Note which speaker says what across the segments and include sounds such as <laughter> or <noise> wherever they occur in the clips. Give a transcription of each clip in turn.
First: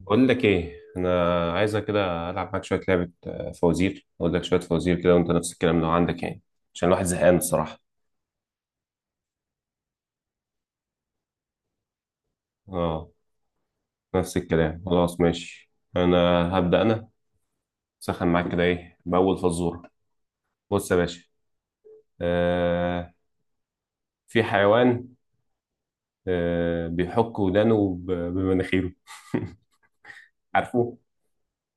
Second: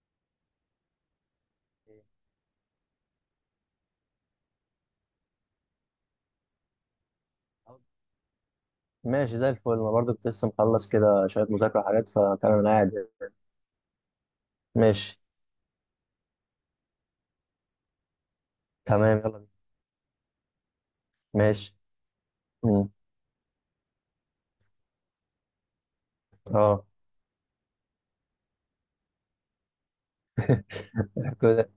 Speaker 1: بقول لك ايه؟ انا عايزك كده العب معاك شويه لعبه، فوازير. اقول لك شويه فوازير كده وانت نفس الكلام لو عندك يعني. عشان الواحد زهقان الصراحه.
Speaker 2: ماشي، زي الفل. انا برضو كنت لسه مخلص كده شويه مذاكره وحاجات، فتمام انا قاعد
Speaker 1: اه.
Speaker 2: يعني.
Speaker 1: نفس الكلام
Speaker 2: ماشي.
Speaker 1: خلاص. ماشي انا هبدا انا. سخن معاك كده، ايه
Speaker 2: تمام، يلا
Speaker 1: باول
Speaker 2: بينا.
Speaker 1: فزوره؟ بص يا باشا.
Speaker 2: ماشي. مم.
Speaker 1: آه في حيوان،
Speaker 2: اه.
Speaker 1: بيحك ودانه بمناخيره. <laughs>
Speaker 2: <laughs>
Speaker 1: عارفه؟
Speaker 2: يحك ودا-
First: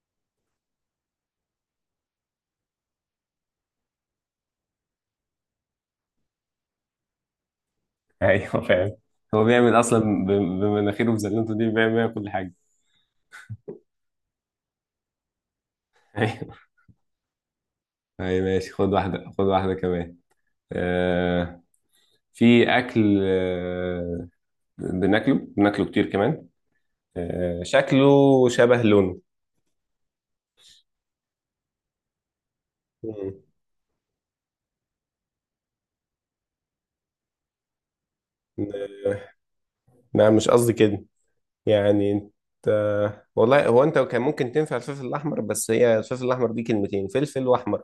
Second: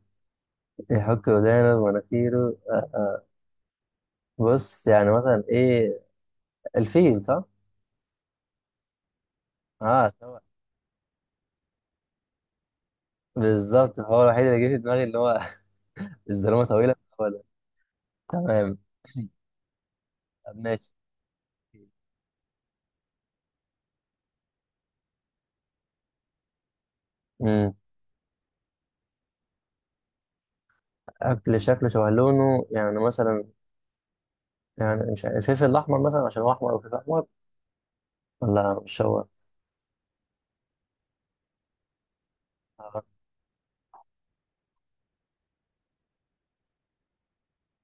Speaker 2: يحك ودانه ومناخيره، آه، آه. بص يعني مثلا ايه؟ الفيل، صح؟
Speaker 1: ايوه فاهم. هو بيعمل
Speaker 2: اه
Speaker 1: اصلا
Speaker 2: سوا.
Speaker 1: بمناخيره وبزلته دي بيعمل بيها كل حاجه.
Speaker 2: بالظبط، هو الوحيد اللي جه في دماغي، اللي هو
Speaker 1: <laughs>
Speaker 2: <laughs> الزلمه
Speaker 1: ايوه،
Speaker 2: طويله. هو ده.
Speaker 1: أيوة، ماشي.
Speaker 2: تمام.
Speaker 1: خد واحده خد واحده كمان.
Speaker 2: طب ماشي.
Speaker 1: آه، في اكل، بناكله بناكله كتير كمان. آه،
Speaker 2: مم.
Speaker 1: شكله شبه لونه.
Speaker 2: أكل شكله شبه لونه يعني،
Speaker 1: مم.
Speaker 2: مثلا يعني، مش عارف الفلفل الأحمر مثلا، عشان هو أحمر، أو فلفل أحمر، ولا مش هو؟
Speaker 1: آه، لا مش قصدي كده. يعني انت،
Speaker 2: آه.
Speaker 1: والله هو انت كان ممكن تنفع الفلفل الاحمر، بس هي الفلفل الاحمر دي كلمتين، فلفل واحمر.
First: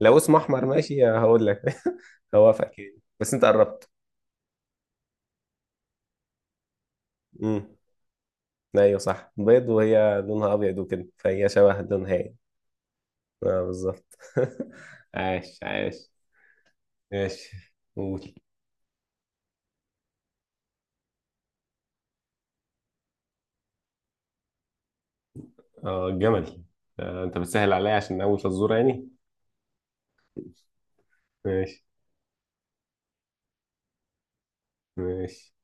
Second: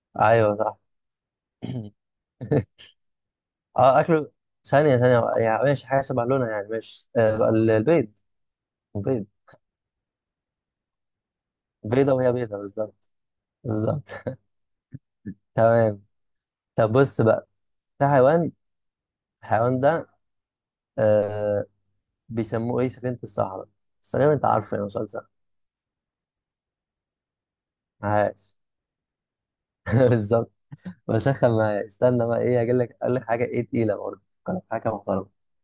Speaker 1: لو اسمه
Speaker 2: ايوه
Speaker 1: احمر
Speaker 2: صح.
Speaker 1: ماشي هقول لك.
Speaker 2: <laughs>
Speaker 1: <laughs> هوافقك يعني، بس انت قربت.
Speaker 2: اه، اكله. ثانيه ثانيه، يعني ماشي حاجه شبه لونها يعني، ماشي.
Speaker 1: امم،
Speaker 2: البيض.
Speaker 1: ايوه
Speaker 2: البيض،
Speaker 1: صح، بيض وهي لونها ابيض وكده فهي شبه
Speaker 2: بيضه
Speaker 1: لونها
Speaker 2: وهي
Speaker 1: يعني.
Speaker 2: بيضه بالظبط.
Speaker 1: اه
Speaker 2: بالظبط.
Speaker 1: بالظبط.
Speaker 2: <laughs>
Speaker 1: <laughs> عاش
Speaker 2: تمام.
Speaker 1: عاش.
Speaker 2: طب بص بقى.
Speaker 1: ماشي،
Speaker 2: في
Speaker 1: قول.
Speaker 2: حيوان، الحيوان ده آه بيسموه ايه؟ سفينه الصحراء. بس تقريبا انت عارفه، يعني مسلسل
Speaker 1: اه جمل. آه انت بتسهل عليا عشان اول
Speaker 2: معاش.
Speaker 1: فزوره يعني.
Speaker 2: <laughs> بالظبط. بسخن
Speaker 1: ماشي
Speaker 2: معايا. استنى بقى، ايه هجيب لك؟ اقول لك حاجه ايه تقيله برضه. أقول لك حاجه محترمه.
Speaker 1: ماشي.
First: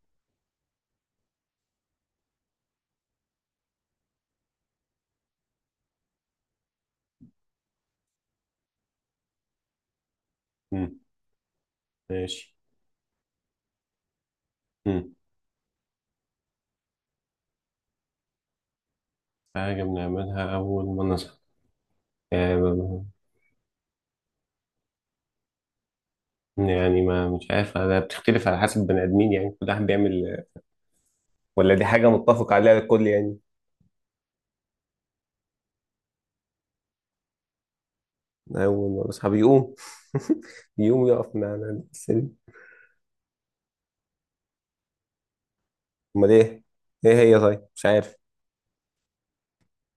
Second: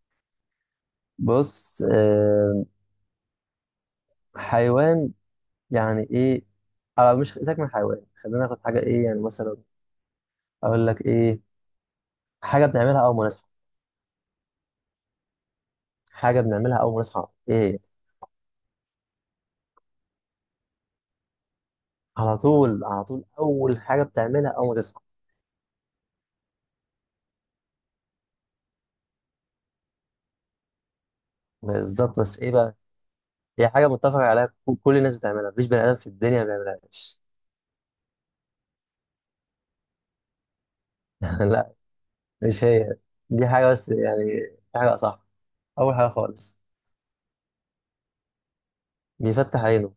Speaker 2: بص، آه، حيوان يعني ايه؟ مش، سيبك من حيوان، خلينا ناخد حاجه ايه، يعني مثلا. اقول
Speaker 1: مم.
Speaker 2: لك ايه.
Speaker 1: ماشي.
Speaker 2: حاجه بنعملها اول ما نصحى،
Speaker 1: مم.
Speaker 2: حاجه بنعملها اول ما نصحى، ايه هي؟
Speaker 1: حاجه بنعملها اول ما نصحى.
Speaker 2: على طول،
Speaker 1: آه
Speaker 2: على طول، اول حاجه بتعملها اول ما تصحى.
Speaker 1: يعني ما مش عارف، ده بتختلف على حسب بني ادمين، يعني كل واحد بيعمل، ولا دي حاجه
Speaker 2: بالظبط. بس ايه
Speaker 1: متفق
Speaker 2: بقى،
Speaker 1: عليها الكل يعني.
Speaker 2: هي حاجه متفق عليها، كل الناس بتعملها، مفيش بني ادم في الدنيا ما بيعملهاش.
Speaker 1: اول ما نصحى بيقوم. <laughs> بيقوم يقف
Speaker 2: <laughs>
Speaker 1: من
Speaker 2: لا،
Speaker 1: على السرير.
Speaker 2: مش هي. دي حاجه بس، يعني حاجه صح، اول حاجه
Speaker 1: امال
Speaker 2: خالص،
Speaker 1: ايه؟ ايه هي؟ طيب مش عارف.
Speaker 2: بيفتح عينه.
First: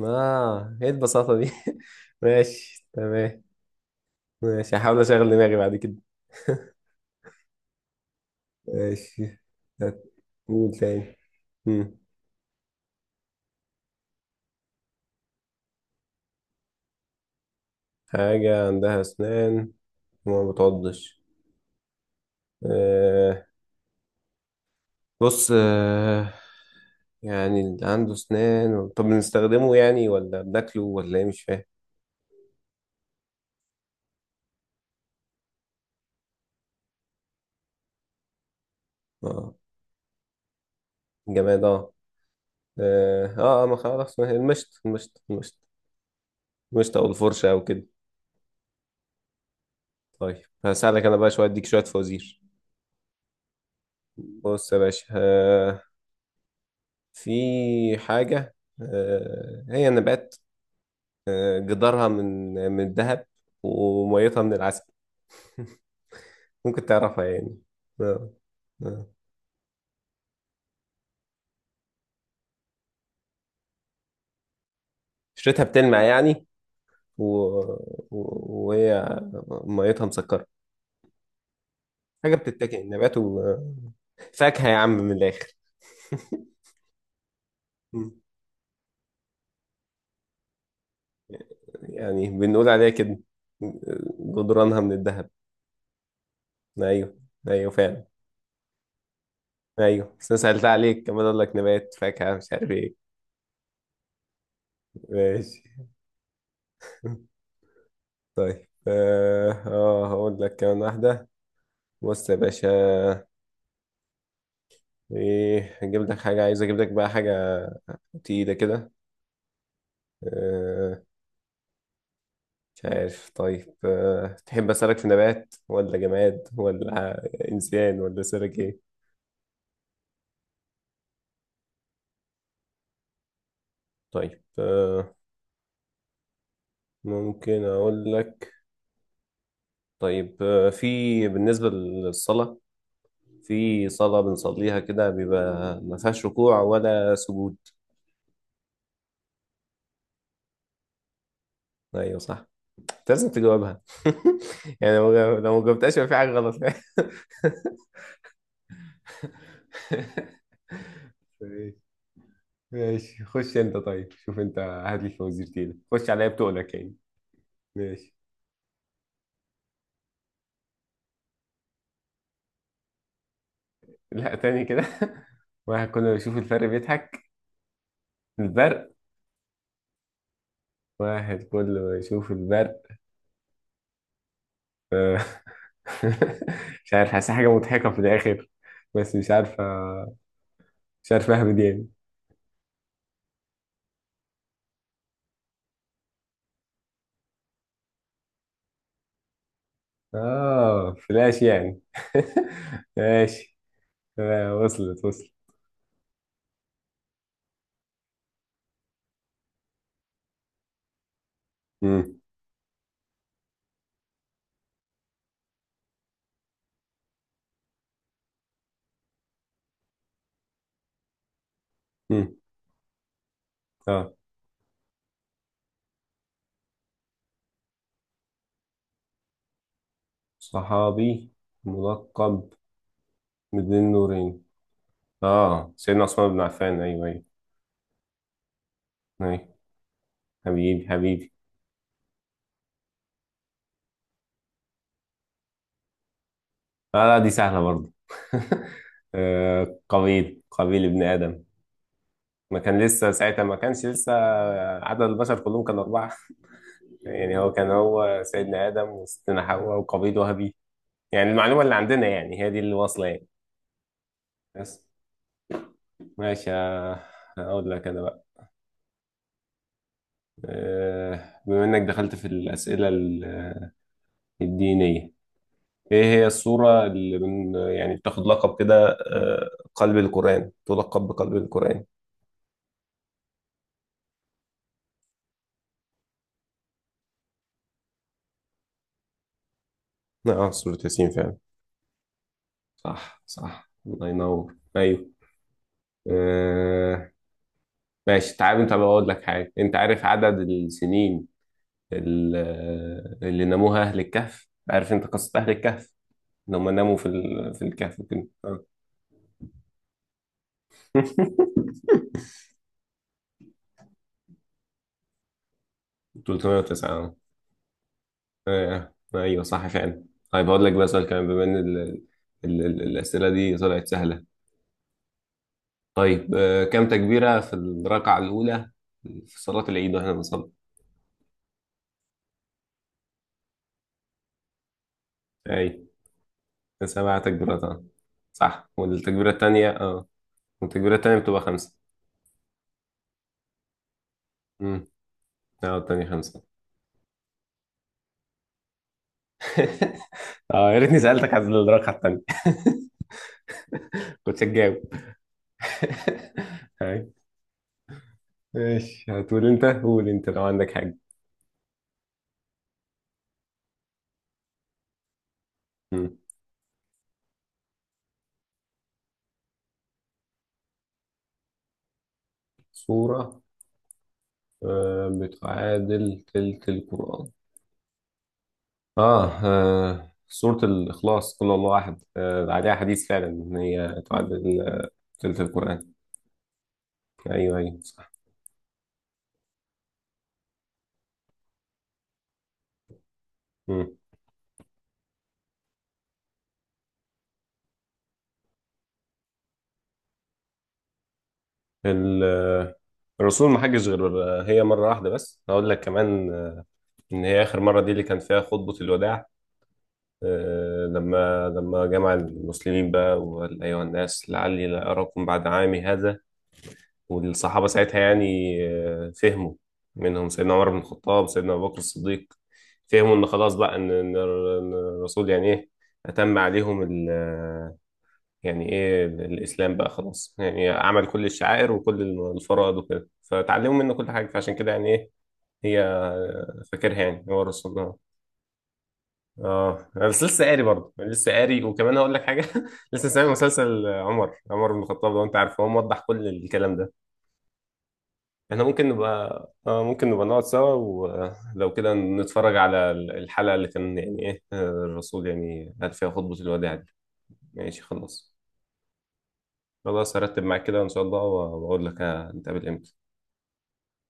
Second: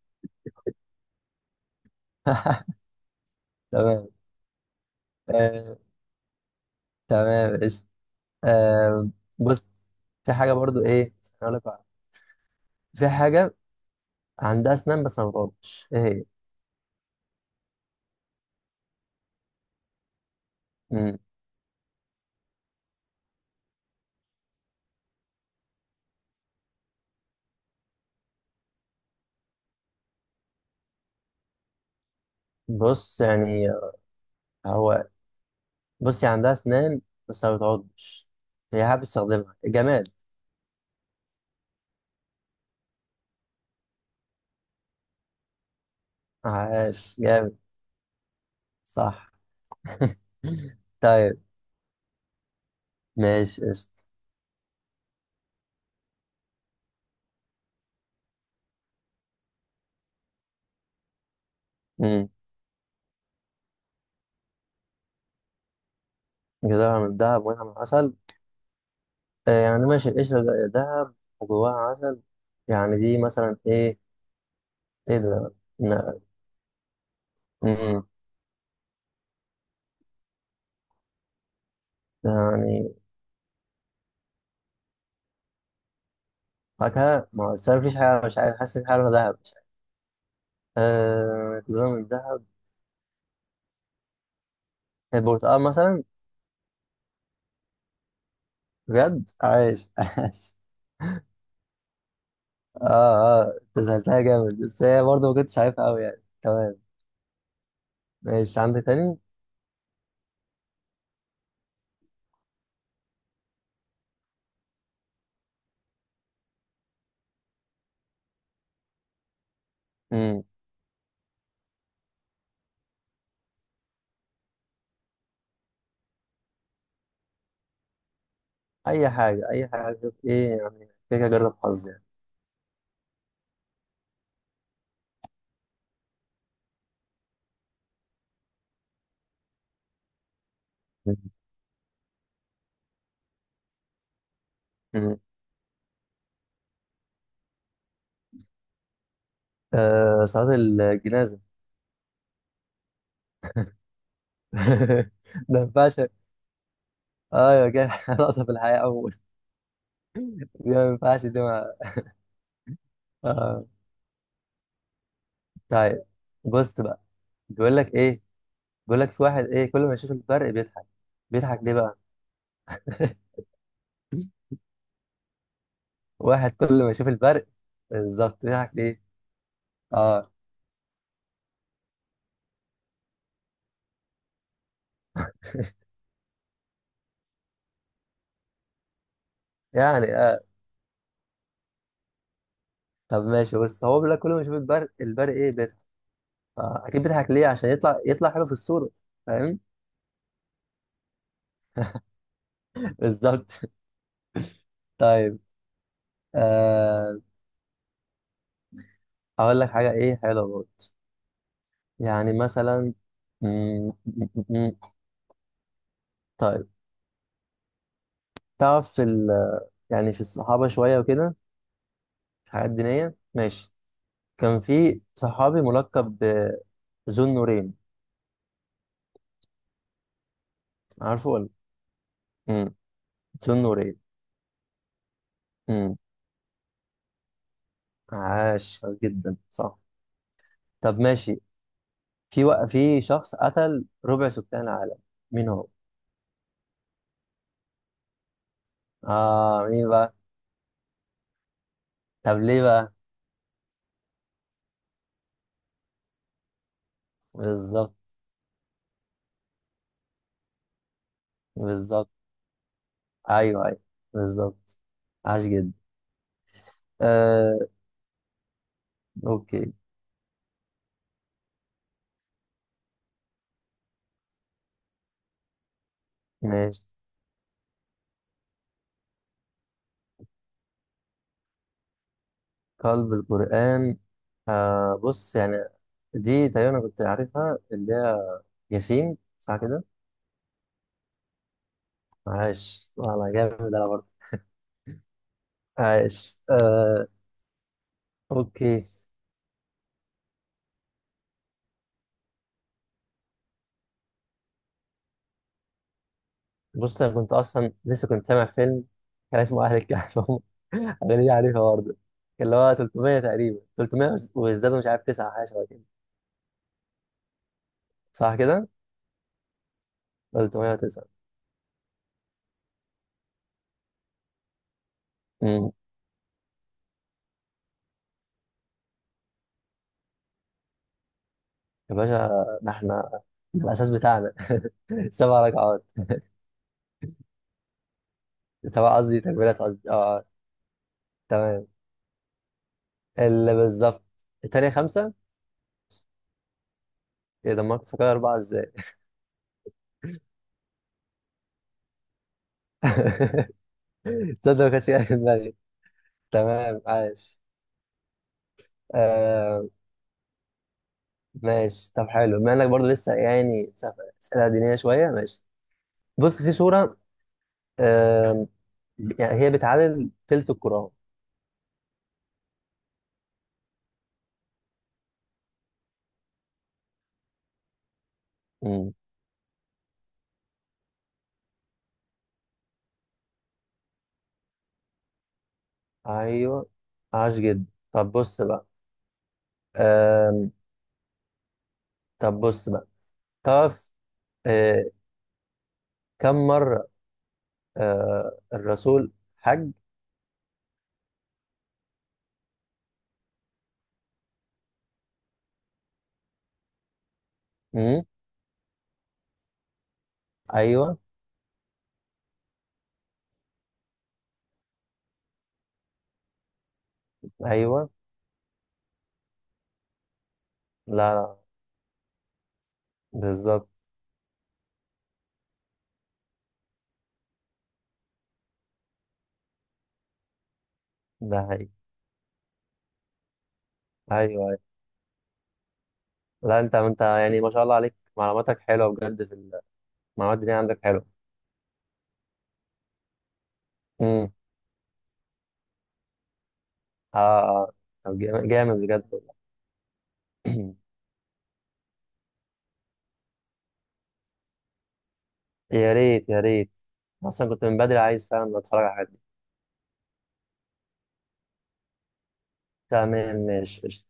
Speaker 1: اه ايه البساطه دي. <laughs> ماشي
Speaker 2: <laughs>
Speaker 1: تمام.
Speaker 2: تمام.
Speaker 1: ماشي هحاول اشغل دماغي بعد
Speaker 2: آه،
Speaker 1: كده.
Speaker 2: تمام قشطة.
Speaker 1: <laughs>
Speaker 2: آه،
Speaker 1: ماشي.
Speaker 2: بص، في حاجه
Speaker 1: قول
Speaker 2: برضو ايه،
Speaker 1: تاني.
Speaker 2: اقول لك بقى.
Speaker 1: مم.
Speaker 2: في حاجه عندها اسنان بس ما بتعضش، ايه هي؟
Speaker 1: حاجة عندها أسنان وما
Speaker 2: مم.
Speaker 1: بتعضش. آه بص، يعني اللي عنده أسنان، طب بنستخدمه يعني ولا بناكله ولا إيه؟ مش فاهم.
Speaker 2: بص يعني، هو، بصي، عندها اسنان بس ما بتعضش، هي حابة
Speaker 1: آه
Speaker 2: تستخدمها جمال.
Speaker 1: جماد. ما خلاص، ما هي المشط المشط المشط. المشط أو
Speaker 2: عاش
Speaker 1: الفرشة
Speaker 2: جامد.
Speaker 1: أو كده.
Speaker 2: صح. <laughs>
Speaker 1: طيب هساعدك أنا بقى
Speaker 2: طيب
Speaker 1: شوية، أديك شوية فوازير.
Speaker 2: ماشي قشطة.
Speaker 1: بص يا باشا، في حاجة، آه هي نبات، آه جدارها
Speaker 2: مم.
Speaker 1: من الذهب وميتها من العسل. ممكن
Speaker 2: جدارها من
Speaker 1: تعرفها
Speaker 2: دهب
Speaker 1: يعني.
Speaker 2: وينها من عسل.
Speaker 1: آه. آه.
Speaker 2: يعني ماشي، القشرة دهب وجواها عسل، يعني دي مثلا ايه؟ ايه ده؟
Speaker 1: اشتريتها بتلمع
Speaker 2: لا.
Speaker 1: يعني، و...
Speaker 2: مم.
Speaker 1: وهي ميتها مسكرة. حاجة بتتاكل،
Speaker 2: يعني
Speaker 1: نبات و فاكهة يا عم من الآخر. <laughs>
Speaker 2: فاكهة. ما هو أصل أنا مفيش حاجة، مش عارف، حاسس إن في حاجة لونها دهب، مش عارف. جدارها من
Speaker 1: يعني
Speaker 2: دهب.
Speaker 1: بنقول عليها كده، آه، جدرانها من الذهب.
Speaker 2: البرتقال مثلا.
Speaker 1: أيوه، أيوه فعلا.
Speaker 2: بجد عايش.
Speaker 1: أيوه بس أنا
Speaker 2: <laughs>
Speaker 1: سألت عليك كمان، أقول لك نبات فاكهة مش عارف
Speaker 2: اه،
Speaker 1: إيه.
Speaker 2: اه، انت سألتها جامد، بس هي برضه ما كنتش
Speaker 1: ماشي.
Speaker 2: عارفها قوي يعني. تمام.
Speaker 1: <laughs>
Speaker 2: ماشي،
Speaker 1: طيب،
Speaker 2: عندك تاني؟
Speaker 1: هقول لك كمان واحدة. بص يا باشا، إيه هجيب لك حاجة، عايز أجيب لك بقى حاجة تقيلة كده.
Speaker 2: امم
Speaker 1: آه، مش عارف. طيب تحب أسألك، في نبات ولا جماد ولا إنسان ولا سلك إيه؟
Speaker 2: اي حاجه، اي حاجه، شوف ايه يعني، كده كده اجرب حظ يعني.
Speaker 1: طيب ممكن أقول لك. طيب في بالنسبة للصلاة، في صلاة بنصليها كده
Speaker 2: امم
Speaker 1: بيبقى ما فيهاش ركوع ولا سجود.
Speaker 2: آه، صلاه الجنازه.
Speaker 1: أيوه صح. أنت لازم تجاوبها. <laughs> يعني
Speaker 2: <laughs> ده
Speaker 1: لو
Speaker 2: ما
Speaker 1: ما
Speaker 2: ينفعش.
Speaker 1: جاوبتهاش يبقى في حاجة غلط. <laughs>
Speaker 2: اه يا جدع. <laughs> ناقصه في الحياه اول، دي ما ينفعش، دي ما.
Speaker 1: ماشي. ماشي، خش
Speaker 2: آه.
Speaker 1: أنت. طيب شوف أنت، هات لي الفوازير تاني،
Speaker 2: طيب
Speaker 1: خش عليا بتقولك
Speaker 2: بص
Speaker 1: يعني.
Speaker 2: بقى، بيقول لك
Speaker 1: ماشي.
Speaker 2: ايه، بيقول لك في واحد، ايه، كل ما يشوف الفرق بيضحك، بيضحك ليه بقى؟ <laughs>
Speaker 1: لا تاني كده. <laughs> واحد كل ما يشوف
Speaker 2: واحد
Speaker 1: الفرق
Speaker 2: كل ما يشوف
Speaker 1: بيضحك
Speaker 2: الفرق، بالظبط، بيضحك
Speaker 1: البرق.
Speaker 2: ليه؟ اه
Speaker 1: واحد كل ما يشوف البرق. آه، <laughs> مش عارف، حاسس حاجة مضحكة في الآخر بس مش عارفة،
Speaker 2: يعني.
Speaker 1: مش عارف أهبد يعني.
Speaker 2: طب ماشي، بس هو بيقول لك كل ما يشوف البرق، البرق، ايه، بيضحك، فاكيد بيضحك ليه عشان يطلع حلو في الصوره، فاهم.
Speaker 1: آه فلاش يعني. <laughs>
Speaker 2: <laughs>
Speaker 1: ماشي.
Speaker 2: بالظبط.
Speaker 1: آه، وصلت وصلت.
Speaker 2: طيب. آه... اقول لك حاجه ايه حلوه برضه،
Speaker 1: مم.
Speaker 2: يعني مثلا. مم، مم، مم. طيب تعرف في يعني في الصحابه شويه وكده،
Speaker 1: مم.
Speaker 2: في حاجات دينيه ماشي.
Speaker 1: آه،
Speaker 2: كان في صحابي ملقب ذو النورين،
Speaker 1: صحابي
Speaker 2: عارفه ولا؟
Speaker 1: ملقب
Speaker 2: مم. ذو
Speaker 1: بذي
Speaker 2: النورين.
Speaker 1: النورين. آه
Speaker 2: مم.
Speaker 1: سيدنا عثمان بن عفان، أيوه أيوه.
Speaker 2: عاش عاش جدا.
Speaker 1: أيوه
Speaker 2: صح.
Speaker 1: حبيبي
Speaker 2: طب
Speaker 1: حبيبي.
Speaker 2: ماشي. في في شخص قتل ربع سكان العالم، مين هو؟
Speaker 1: لا لا دي سهلة برضه. <laughs>
Speaker 2: اه
Speaker 1: آه،
Speaker 2: مين بقى؟
Speaker 1: قابيل قابيل ابن آدم.
Speaker 2: طب
Speaker 1: ما
Speaker 2: ليه
Speaker 1: كان
Speaker 2: بقى؟
Speaker 1: لسه ساعتها، ما كانش لسه، عدد البشر كلهم كان أربعة. <laughs> يعني هو كان،
Speaker 2: بالظبط.
Speaker 1: هو سيدنا آدم وستنا حواء وقابيل وهابيل. يعني المعلومة اللي عندنا
Speaker 2: بالظبط.
Speaker 1: يعني هي دي اللي واصلة يعني.
Speaker 2: ايوه ايوه. بالظبط.
Speaker 1: بس.
Speaker 2: عاش جدا.
Speaker 1: ماشي
Speaker 2: آه
Speaker 1: أقول لك أنا بقى
Speaker 2: اوكي.
Speaker 1: بما إنك دخلت في الأسئلة الدينية، إيه هي
Speaker 2: ماشي،
Speaker 1: السورة اللي من يعني بتاخد لقب كده، قلب القرآن، تلقب بقلب القرآن؟
Speaker 2: قلب القرآن. بص يعني، دي تقريبا انا كنت عارفها، اللي هي ياسين، صح كده؟
Speaker 1: اه سورة ياسين فعلا.
Speaker 2: عاش
Speaker 1: صح
Speaker 2: والله جامد،
Speaker 1: صح،
Speaker 2: انا
Speaker 1: الله
Speaker 2: برضه.
Speaker 1: ينور. ايوه
Speaker 2: عاش.
Speaker 1: آه. ماشي تعال، انت
Speaker 2: اوكي.
Speaker 1: بقول لك حاجه، انت عارف عدد السنين اللي ناموها اهل الكهف؟ عارف انت قصه اهل الكهف، ان هم ناموا
Speaker 2: بص، انا كنت
Speaker 1: في
Speaker 2: اصلا
Speaker 1: الكهف
Speaker 2: لسه كنت
Speaker 1: وكده.
Speaker 2: سامع
Speaker 1: آه.
Speaker 2: فيلم، كان اسمه اهل الكهف. <laughs> انا ليه عارفها
Speaker 1: <laughs>
Speaker 2: برضه، اللي هو 300، تقريبا 300 وازدادوا، مش عارف، 9، حاجه شبه كده.
Speaker 1: 309. آه.
Speaker 2: صح كده،
Speaker 1: آه، ايوه صح فعلا. طيب هقول لك بقى سؤال
Speaker 2: 309.
Speaker 1: كمان، بما ان الاسئله دي طلعت سهله.
Speaker 2: امم
Speaker 1: طيب، كم تكبيره في الركعه الاولى في صلاه العيد واحنا بنصلي؟
Speaker 2: يا باشا، ده احنا، ده الاساس بتاعنا. <laughs> سبع ركعات.
Speaker 1: ايوه، سبعة تكبيرات اه صح.
Speaker 2: سبع قصدي تكبيرات، قصدي اه، آه.
Speaker 1: والتكبيرة التانية بتبقى
Speaker 2: تمام،
Speaker 1: خمسة.
Speaker 2: اللي بالظبط التانية
Speaker 1: امم
Speaker 2: خمسة.
Speaker 1: اه، التانية خمسة.
Speaker 2: ايه ده، ما كنت فاكر أربعة ازاي؟
Speaker 1: <laughs> اه يا ريتني سألتك عن الرقعة التانية،
Speaker 2: <laughs>
Speaker 1: كنت
Speaker 2: تصدق، ما
Speaker 1: هتجاوب.
Speaker 2: كانتش جاية في دماغي.
Speaker 1: <laughs>
Speaker 2: تمام،
Speaker 1: هاي.
Speaker 2: عاش.
Speaker 1: ماشي، هتقول انت،
Speaker 2: آه
Speaker 1: قول انت لو عندك حاجة.
Speaker 2: ماشي. طب حلو، بما انك برضه لسه يعني اسئله دينيه شويه، ماشي.
Speaker 1: مم.
Speaker 2: بص، في سوره، يعني هي بتعادل تلت الكرة.
Speaker 1: سورة بتعادل تلت القرآن.
Speaker 2: مم.
Speaker 1: سورة الإخلاص قل هو الله أحد، عليها حديث فعلا إن هي تعادل تلت القرآن.
Speaker 2: ايوه، عاش
Speaker 1: أيوه
Speaker 2: جدا.
Speaker 1: أيوه صح.
Speaker 2: طب بص بقى. آم. طب بص بقى، تعرف،
Speaker 1: مم.
Speaker 2: آه. كم مرة، الرسول حج؟
Speaker 1: ال- آه، الرسول ما حجش غير هي مرة واحدة، بس هقول لك كمان إن هي آخر مرة دي
Speaker 2: مم.
Speaker 1: اللي كان فيها خطبة الوداع. آه،
Speaker 2: ايوه
Speaker 1: لما جمع المسلمين بقى وقال أيها الناس لعلي لا أراكم بعد عامي هذا، والصحابة
Speaker 2: ايوه.
Speaker 1: ساعتها يعني فهموا، منهم سيدنا عمر بن
Speaker 2: لا
Speaker 1: الخطاب
Speaker 2: لا.
Speaker 1: سيدنا أبو بكر الصديق. فهموا إن خلاص
Speaker 2: بالظبط.
Speaker 1: بقى، إن الرسول يعني إيه أتم عليهم ال آه، يعني إيه الإسلام بقى خلاص، يعني عمل كل
Speaker 2: ده حقيقي.
Speaker 1: الشعائر وكل الفرائض وكده، فتعلموا منه كل
Speaker 2: ايوه،
Speaker 1: حاجة. فعشان
Speaker 2: أيوة.
Speaker 1: كده يعني إيه هي
Speaker 2: لا، انت
Speaker 1: فاكرها،
Speaker 2: انت
Speaker 1: يعني
Speaker 2: يعني
Speaker 1: هو
Speaker 2: ما شاء الله
Speaker 1: الرسول
Speaker 2: عليك،
Speaker 1: اه.
Speaker 2: معلوماتك حلوه بجد في
Speaker 1: اه أنا بس لسه
Speaker 2: المعلومات دي
Speaker 1: قاري
Speaker 2: عندك
Speaker 1: برضه،
Speaker 2: حلوه.
Speaker 1: يعني لسه قاري. وكمان هقول لك حاجه، <laughs> لسه سامع مسلسل
Speaker 2: امم
Speaker 1: عمر بن الخطاب، لو انت عارفه، هو موضح كل الكلام ده.
Speaker 2: اه، آه. طب جامد
Speaker 1: احنا
Speaker 2: جامد
Speaker 1: ممكن نبقى
Speaker 2: بجد والله.
Speaker 1: اه ممكن نبقى نقعد سوا
Speaker 2: <clears throat>
Speaker 1: ولو كده نتفرج على الحلقه اللي كان يعني ايه، آه، الرسول يعني قال
Speaker 2: يا
Speaker 1: فيها
Speaker 2: ريت،
Speaker 1: خطبه
Speaker 2: يا ريت،
Speaker 1: الوداع دي.
Speaker 2: اصلا كنت من
Speaker 1: ماشي
Speaker 2: بدري عايز
Speaker 1: خلاص.
Speaker 2: فعلا اتفرج على الحاجات دي.
Speaker 1: خلاص هرتب معاك كده ان شاء الله واقول لك هنتقابل امتى
Speaker 2: تمام ماشي قشطة.